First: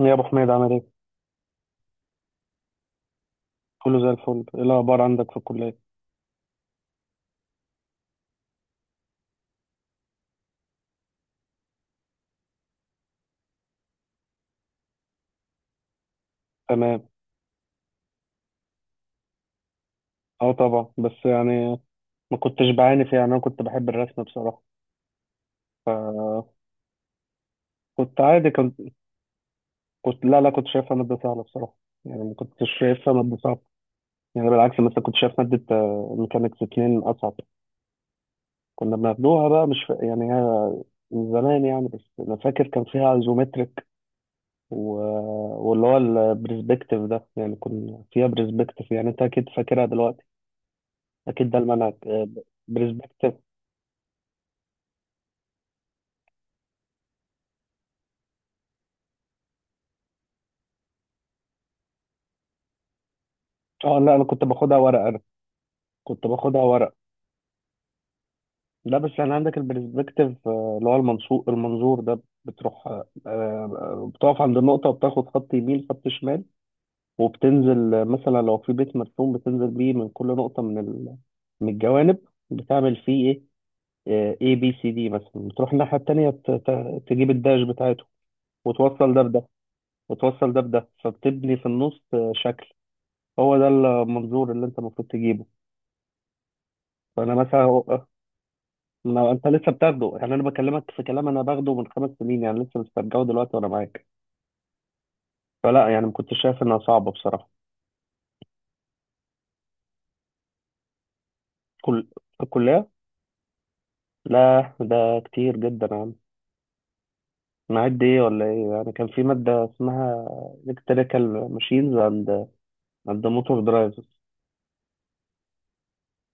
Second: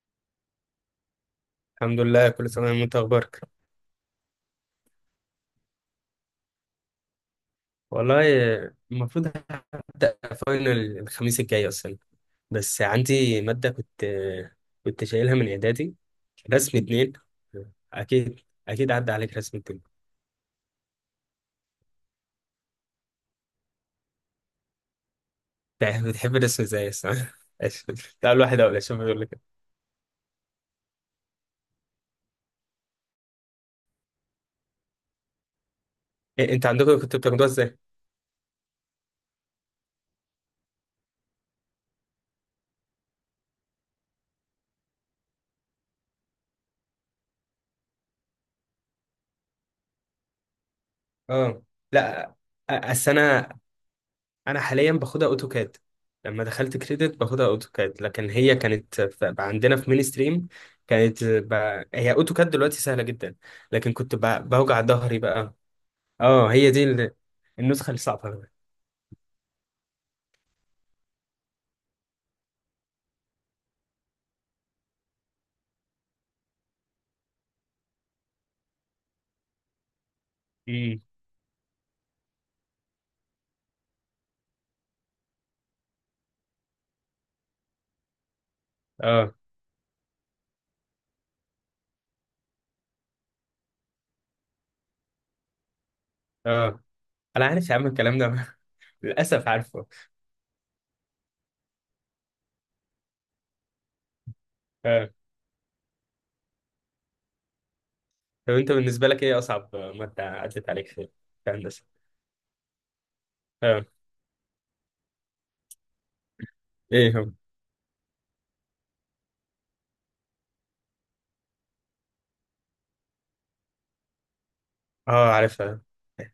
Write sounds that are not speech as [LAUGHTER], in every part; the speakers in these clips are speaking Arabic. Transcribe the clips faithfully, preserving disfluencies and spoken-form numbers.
يا ابو حميد، عامل ايه؟ الحمد لله، كل سنة وانت اخبارك. كله زي الفل. ايه الاخبار عندك في الكليه؟ والله المفروض هبدأ فاينل الخميس الجاي اصلا. بس عندي مادة كنت كنت شايلها من اعدادي، رسم تمام. اتنين. اكيد، اكيد عدى عليك رسم اتنين. اه طبعا، بس يعني ما كنتش بعاني فيها، يعني انا كنت بحب الرسم بصراحه. بتح- بتحب الرسم ازاي اصلا؟ كنت [LAUGHS] تعال عادي، واحد اقول كنت اشوف بيقول لك. كنت لا لا، كنت شايفها ماده سهله بصراحه. يعني ما كنتش شايفها ماده صعبه. يعني بالعكس مثلا كنت شايف ماده آه، ايه ميكانيكس انت اتنين عندكم كنتوا اصعب. بتاخدوها ازاي؟ كنا بناخدوها بقى، مش ف... يعني هي من زمان يعني. بس انا فاكر كان فيها ايزومتريك و... واللي هو البرسبكتيف ده، يعني كنا فيها برسبكتيف. يعني انت اكيد فاكرها دلوقتي، اكيد ده اه، المنهج. لا. أ- برسبكتيف. السنة انا حاليا باخدها اوتوكاد. لما دخلت كريدت باخدها اوتوكاد، لكن هي كانت ف- عندنا في مين ستريم. كانت ب... هي اوتوكاد دلوقتي سهله جدا. لكن اه كنت لا، انا كنت ب... باخدها بوجع ورق ظهري انا، بقى. كنت اه، باخدها هي دي ورق. ال... النسخه الصعبه بقى. لا بس يعني عندك البرسبكتيف آه، اللي هو المنصور المنظور ده، بتروح آه، آه، بتقف عند النقطة وبتاخد خط يمين خط شمال، وبتنزل آه، مثلا لو في بيت مرسوم بتنزل بيه من كل نقطة من امم. ال... من الجوانب. بتعمل فيه ايه اي بي سي دي مثلا، بتروح الناحية التانية ت... ت... تجيب الداش بتاعته وتوصل ده اه. بده. وتوصل ده بده، فبتبني في النص آه، شكل. هو ده المنظور اللي انت المفروض تجيبه. اه، فانا انا مثلا، عارف يا عم الكلام ده. [LAUGHS] ما انت للاسف لسه عارفه. بتاخده. يعني انا بكلمك في كلام انا باخده من خمس سنين، يعني لسه مسترجعه دلوقتي وانا معاك. اه، فلا، يعني ما كنتش شايف انها صعبه بصراحه. طب انت بالنسبه لك ايه اصعب ماده عدت عليك في في هندسه؟ كل في الكليه؟ اه. لا ده كتير جدا يا عم. ايه هم؟ معد ايه ولا ايه؟ يعني كان في ماده اسمها الكتريكال ماشينز اند اند موتور درايفز. اه، عارفها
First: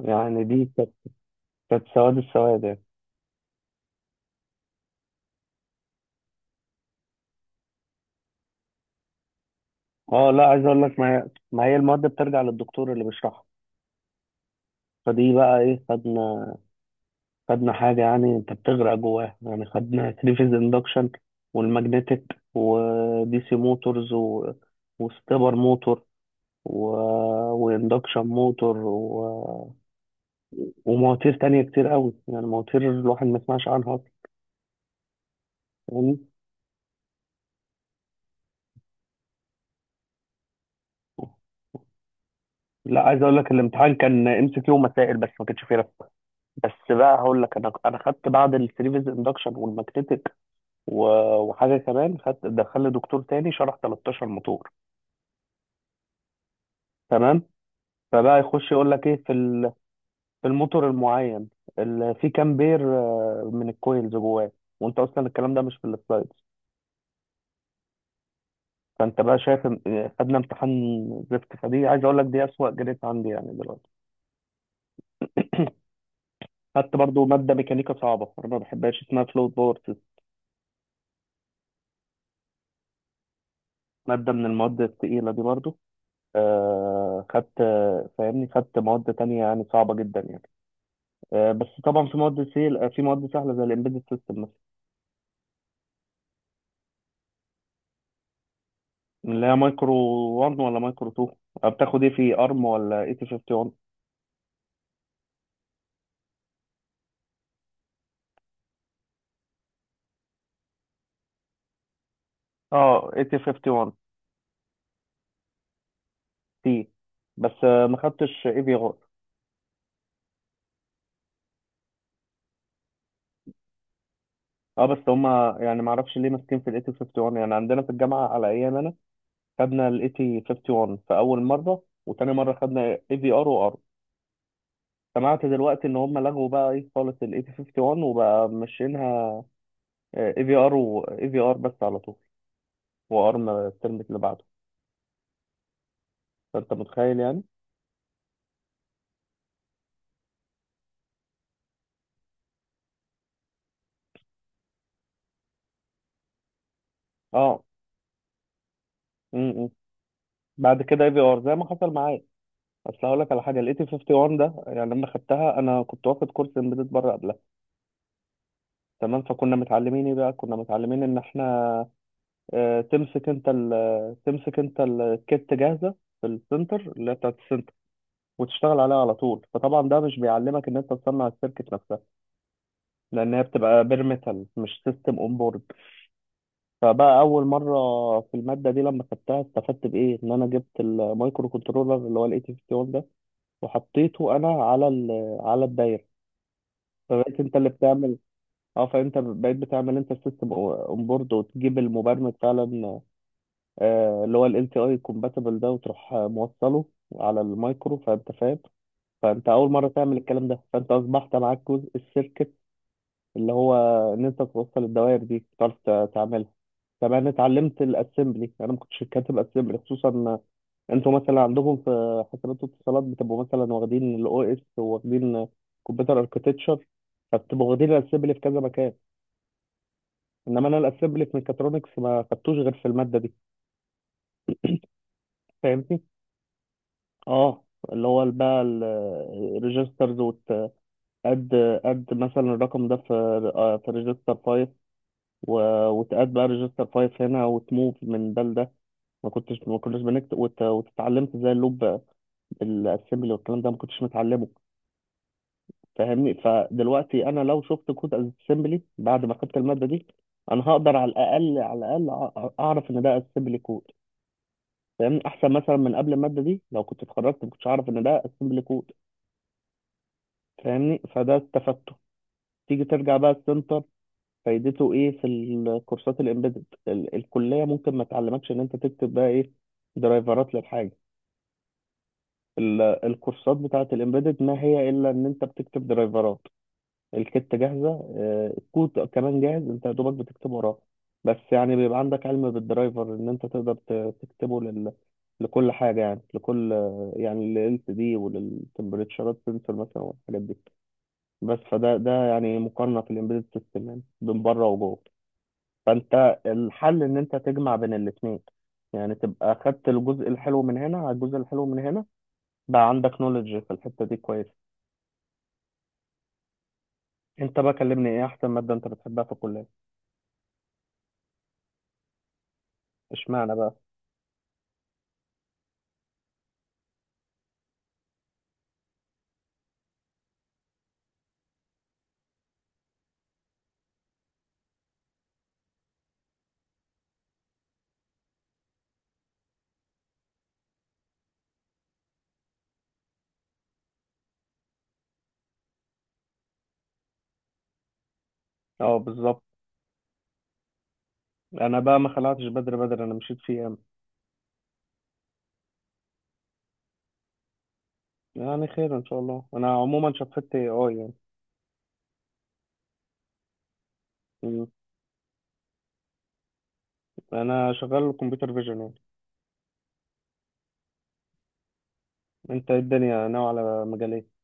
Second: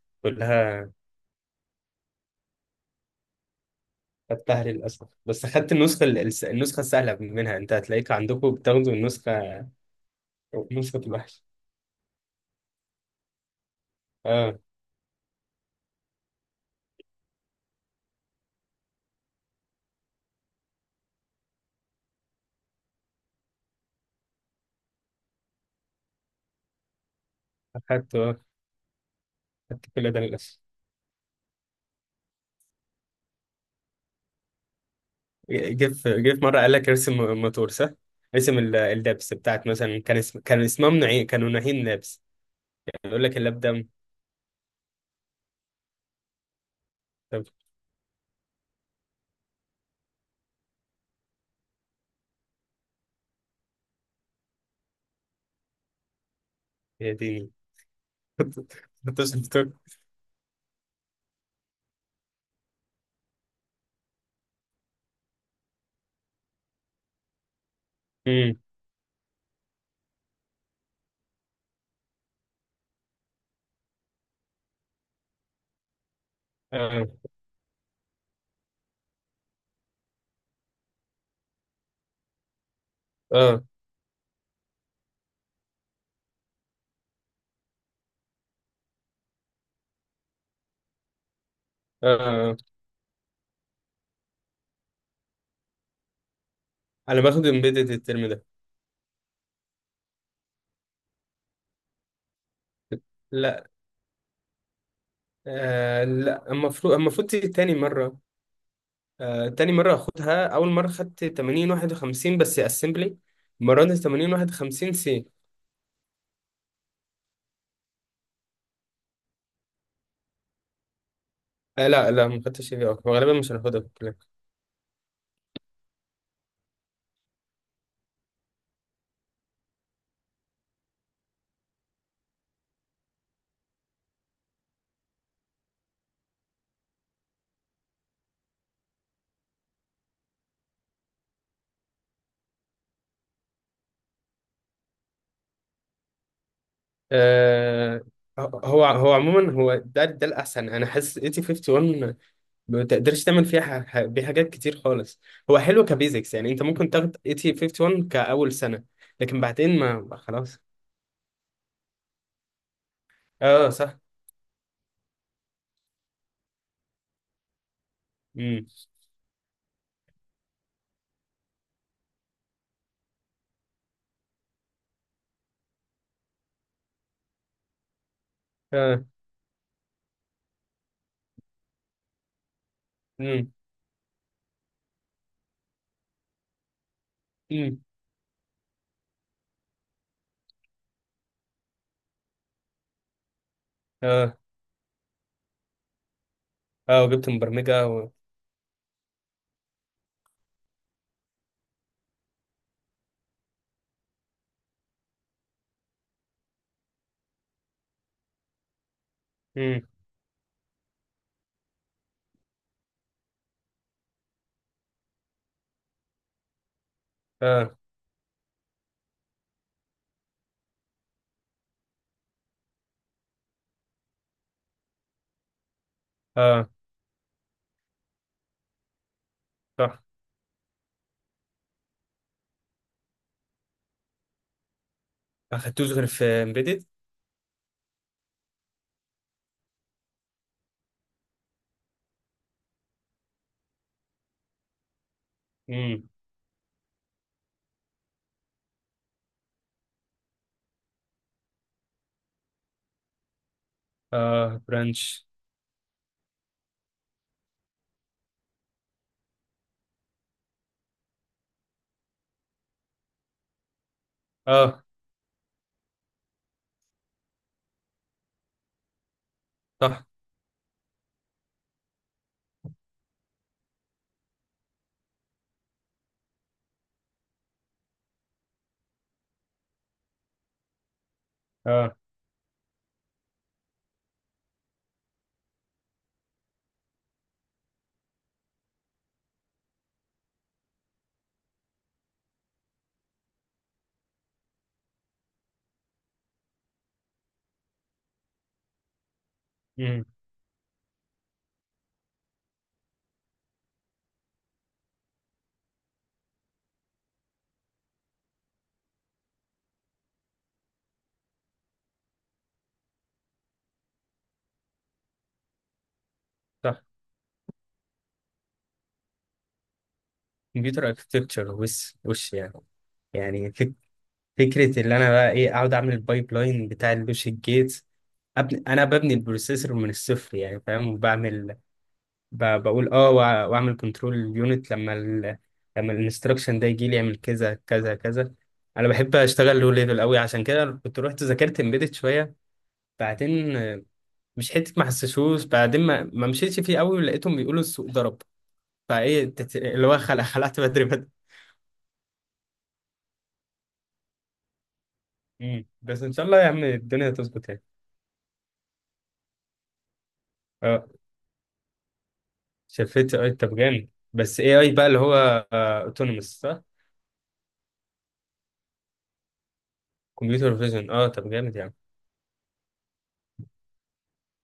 يعني دي كانت، كلها. كانت سواد السواد يعني. خدتها للأسف، بس خدت النسخة الس- النسخة السهلة منها. أنت هتلاقيك عندكم بتاخدوا النسخة اه لا، عايز اقول لك نسخة ما الوحش. ما هي المواد بترجع للدكتور اللي بيشرحها. اه، فدي بقى ايه، خدنا خدنا حاجة، يعني انت بتغرق جواها. يعني خدنا ثري فيز اندكشن والماجنتيك، ودي سي موتورز و... وستبر موتور و... أخدت واندكشن آه، موتور و... أخدت كل ده للأسف. ومواتير تانية كتير قوي. يعني مواتير الواحد ما يسمعش عنها اصلا. جه فاهمني؟ في جه في مرة قال لك ارسم موتور، صح؟ ارسم ال- اللبس بتاعت، مثلا كان اسم كان اسمها منعين، كانوا ناهين لبس. لا، عايز يقول اقول لك لك اللاب دم. الامتحان كان ام سي كيو ومسائل بس، ما كانش فيه رسم. بس بقى هقول طب لك، انا انا خدت بعد الثري فيز اندكشن والماجنتيك و... وحاجه كمان خدت. دخلني دكتور تاني شرح تلتاشر موتور. يا تمام. ديني. فبقى يخش [LAUGHS] يقول لك ايه كنت في ال- شفتك. في الموتور المعين، ال- في كام بير آه، من الكويلز جواه، وانت اصلا الكلام ده مش في السلايدز. امم. فانت بقى شايف، إن- آه، خدنا امتحان زفت. فدي عايز اقول لك دي اسوأ جريد عندي يعني دلوقتي. خدت برضو [LAUGHS] اه. ماده ميكانيكا صعبه انا ما بحبهاش، اسمها فلوت باور سيستم، اه، ماده من المواد الثقيله دي برضو. آه خدت، آه، فاهمني، خدت مواد تانية يعني صعبه جدا يعني. آه بس طبعا في مواد اه، سهل في مواد سهله زي الامبيدد سيستم، انا باخد امبيدد الترم ده. اللي هي مايكرو واحد ولا مايكرو اتنين. بتاخد ايه في ارم ولا اي تي لا. واحد وخمسين؟ آه لا، المفروض المفروض تيجي تاني مرة. آه، تاني مرة أخدها، أول مرة خدت ثمانين واحد وخمسين بس اه أسمبلي. اي تي المرة واحد وخمسين دي ثمانين واحد وخمسين سي. تي. بس آه، ما خدتش اي في ار. آه، لا لا، ما خدتش سي في أو، غالبا مش هناخدها في الكلية. اه، بس هما يعني ما اعرفش ليه ماسكين في الاي تي واحد وخمسين. يعني عندنا في الجامعه على ايام انا خدنا الاي تي واحد وخمسين في اول مره، وتاني مره خدنا اي في ار وار. سمعت دلوقتي ان هم لغوا بقى ايه خالص الاي تي واحد وخمسين، وبقى ماشيينها اي في ار واي في ار بس على طول، وارم الترم اللي بعده. فانت متخيل يعني. آه هو هو عموما هو ده ده الأحسن. أنا حاسس ثمانين واحد وخمسين ما تقدرش تعمل فيها ح- ح- بيه حاجات كتير خالص. هو حلو كبيزكس، يعني أنت ممكن تاخد اه، ثمانين واحد وخمسين كأول سنة، لكن بعدين ما خلاص. بعد كده اي في ار، زي ما حصل معايا. اصل هقول لك على حاجه. أه، الاي تي صح. واحد وخمسين ده، يعني لما خدتها انا كنت واخد كورس امبيدد بره قبلها. مم. تمام. فكنا متعلمين ايه بقى؟ كنا متعلمين ان احنا آه، تمسك انت ال- تمسك انت الكيت جاهزه في السنتر، اللي هي بتاعت السنتر، وتشتغل عليها أه. على طول. فطبعا ده مش بيعلمك ان انت تصنع السيركت نفسها، لان هي مم. بتبقى بير ميتال مش سيستم اون بورد. فبقى اول مره مم. في الماده دي لما خدتها استفدت بايه؟ ان انا جبت المايكرو كنترولر اللي هو الاي تي واحد وخمسين، وحطيته أه. انا على ال... على الدايره. أه، وجبت فبقيت انت اللي مبرمجة و... بتعمل. اه، فانت بقيت بتعمل انت السيستم اون بورد، وتجيب المبرمج فعلا آه، اللي هو ال إل تي آي compatible ده، وتروح آه، موصله على المايكرو. فانت فاهم. فانت اول مم. مره تعمل الكلام ده، فانت اصبحت معاك جزء السيركت، اللي هو ان انت توصل الدوائر دي، تعرف ت- تعملها. طب انا أه. اتعلمت الاسمبلي، انا ما كنتش كاتب اسمبلي خصوصا. انتوا مثلا عندكم في حسابات واتصالات بتبقوا مثلا واخدين الاو اس، وواخدين كمبيوتر أه، اركتكتشر، فبتبقوا واخدين الاسمبلي في كذا مكان. صح. انما انا الاسمبلي في ميكاترونكس ما خدتوش غير في الماده دي. ما خدتوش فاهمني. غير في امبيدد. اه، اللي هو بقى الريجسترز، وتقد قد مثلا الرقم ده في آه، في ريجستر خمسة، و- امم. وتقد بقى ريجستر خمسة هنا، وتموف من ده لده. ما كنتش ما كناش بنكتب، وت- وتتعلمت ازاي اللوب. الاسمبلي والكلام ده ما كنتش متعلمه. اه، برانش. فاهمني. فدلوقتي انا لو شفت كود اسمبلي بعد ما خدت الماده دي، انا هقدر على الاقل، على الاقل أع- اعرف ان ده اسمبلي كود. اه، فاهمني، احسن مثلا من قبل الماده دي لو كنت اتخرجت ما كنتش اعرف ان ده اسمبلي كود. صح. فاهمني. فده استفدته. تيجي ترجع بقى السنتر، فايدته ايه في الكورسات الامبيدد؟ ال- الكليه ممكن ما تعلمكش ان انت تكتب بقى ايه درايفرات للحاجه. اه. ال- الكورسات بتاعه الامبيدد ما هي الا ان انت بتكتب درايفرات. الكتة جاهزة، آه، الكود كمان جاهز، انت يا دوبك بتكتب وراه. بس يعني بيبقى عندك علم بالدرايفر ان انت تقدر ت- تكتبه لل... لكل حاجة. يعني لكل، يعني لل إل سي دي وللتمبريتشرات سنسور مثلا امم. والحاجات دي. بس فده ده يعني مقارنة في الامبيدد سيستم، يعني بين بره وجوه. فانت الحل ان انت تجمع بين الاثنين، يعني تبقى خدت الجزء الحلو من هنا على الجزء الحلو من هنا، بقى عندك نولج في الحتة دي كويس. صح. انت بقى كلمني، ايه احسن مادة انت بتحبها في الكلية؟ كمبيوتر اركتكتشر. وش وش يعني؟ يعني اشمعنى فك... بقى؟ فكره اللي انا بقى ايه، اقعد اعمل البايب لاين بتاع اللوجيك جيت. أبني... انا ببني البروسيسور من الصفر، يعني فاهم، وبعمل ب... بقول اه وأ- واعمل كنترول يونت لما ال... لما الانستركشن ده يجي لي يعمل كذا كذا كذا. انا بحب اشتغل لو ليفل قوي، عشان كده كنت رحت ذاكرت امبيدد شويه. بعدين، مش حته ما حسسوش بعدين، ما, ما مشيتش فيه قوي، ولقيتهم بيقولوا السوق ضرب. اه فايه بالظبط. تت- اللي هو خلع خلعت بدري بدري. انا بقى ما خلعتش بدري بدري، انا مشيت في ايام. مم. بس ان شاء الله يا عم الدنيا تظبط يعني. يعني خير ان شاء الله. انا عموما شفت اي اه، اي يعني. شفت اي طب جامد، بس اي مم. اي بقى، اللي هو اوتونوموس صح. انا شغال كمبيوتر فيجن يعني. كمبيوتر فيجن، اه، طب جامد يعني. انت إيه الدنيا ناوي على مجال ايه؟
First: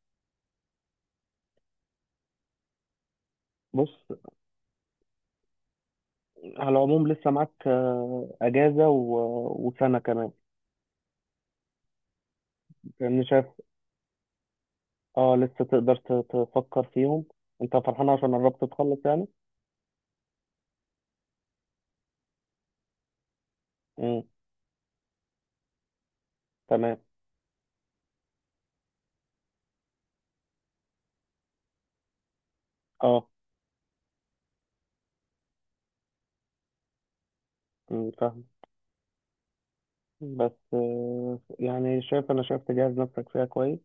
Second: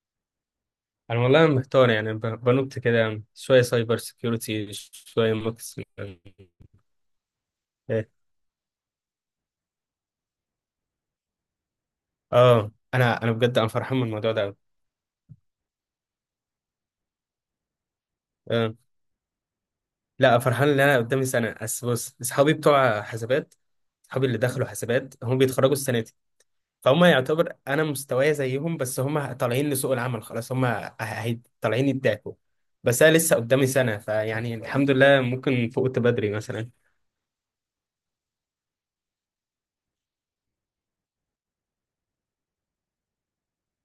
انا والله محتار يعني، ب- بنط كده يعني، شويه بص، سايبر سكيورتي شويه مكس. على العموم لسه معاك اه. آه، اجازه و... وسنه كمان. آه، انا لان انا شايف بجد انا فرحان من الموضوع ده أوي. اه لسه تقدر ت- تفكر فيهم. انت فرحان عشان قربت آه. تخلص يعني. لا، فرحان ان انا قدامي سنه بس. بص، اصحابي بتوع حسابات، امم. اصحابي اللي دخلوا حسابات هم بيتخرجوا السنه دي. تمام. فهم يعتبر انا مستواي زيهم، بس هم طالعين لسوق العمل خلاص، هم ه- هي- طالعين يدعكوا. بس انا اه، لسه قدامي سنه، فيعني الحمد لله ممكن فقت بدري مثلا. مم، فاهم. بس آه، يعني شايف، انا شايف تجهز نفسك فيها كويس،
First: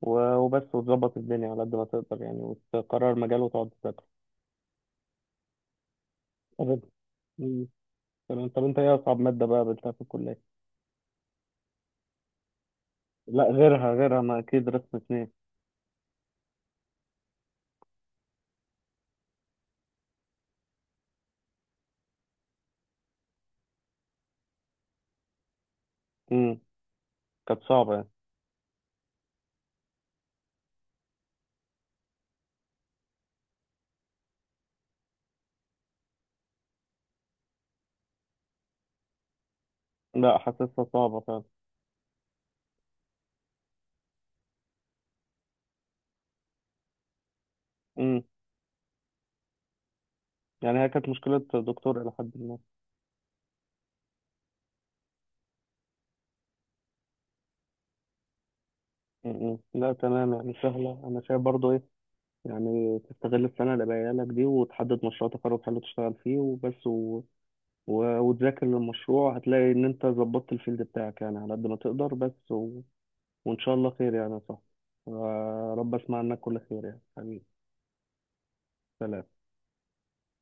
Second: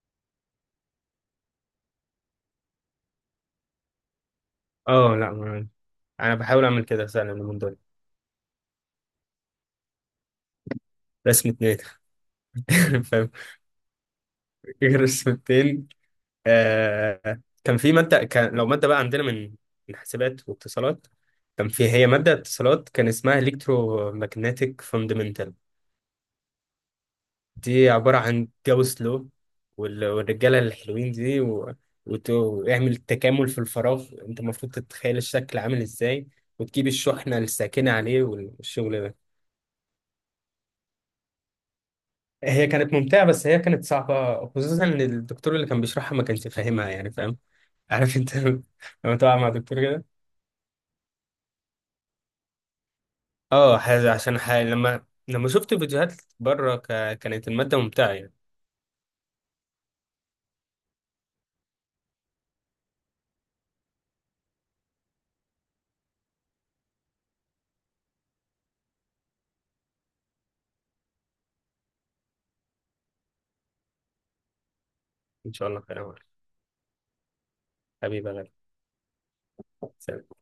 و- وبس، وتظبط الدنيا على قد ما تقدر يعني، وتقرر مجال وتقعد تذاكر. اه. لا، ما- انا بحاول طب. اعمل كده فعلا من مم. دول. تمام. طب انت ايه اصعب ماده بقى قابلتها في الكليه؟ رسمة اتنين. [LAUGHS] فاهم. لا غيرها، غيرها، ما اكيد رسم اتنين. رسمتين. آه، كان في مادة كان لو مادة بقى عندنا من من حاسبات واتصالات. كان في، هي مادة اتصالات كان اسمها ماجنتيك فاندمنتال. امم. كانت دي صعبه يعني. عبارة عن جاوس لو، وال- والرجالة الحلوين دي، و... وت... واعمل تكامل في الفراغ، انت المفروض تتخيل الشكل عامل ازاي، وتجيب الشحنة الساكنة عليه والشغل ده. لا حاسسها صعبه فعلا. هي كانت ممتعة، بس هي كانت صعبة، خصوصا ان الدكتور اللي كان بيشرحها ما كانش فاهمها، يعني فاهم، عارف امم. انت. [LAUGHS] لما تقع مع دكتور كده. يعني هي كانت مشكله دكتور الى حد ما. اه، ح- عشان ح... لما لما شفت فيديوهات بره ك... كانت المادة ممتعة يعني. امم. لا تمام، يعني سهله. انا شايف برضو ايه يعني، تستغل السنه اللي باقيه لك دي، وتحدد مشروع تخرج حلو تشتغل فيه وبس و... و... وتذاكر للمشروع. هتلاقي ان انت ظبطت الفيلد بتاعك يعني على قد ما تقدر بس و... وإن شاء الله خير يعني يا صاحبي. ان شاء الله ورب خير يا أسمع عمر. عنك كل خير يعني حبيبي. حبيبي يا غالي. سلام. سلام.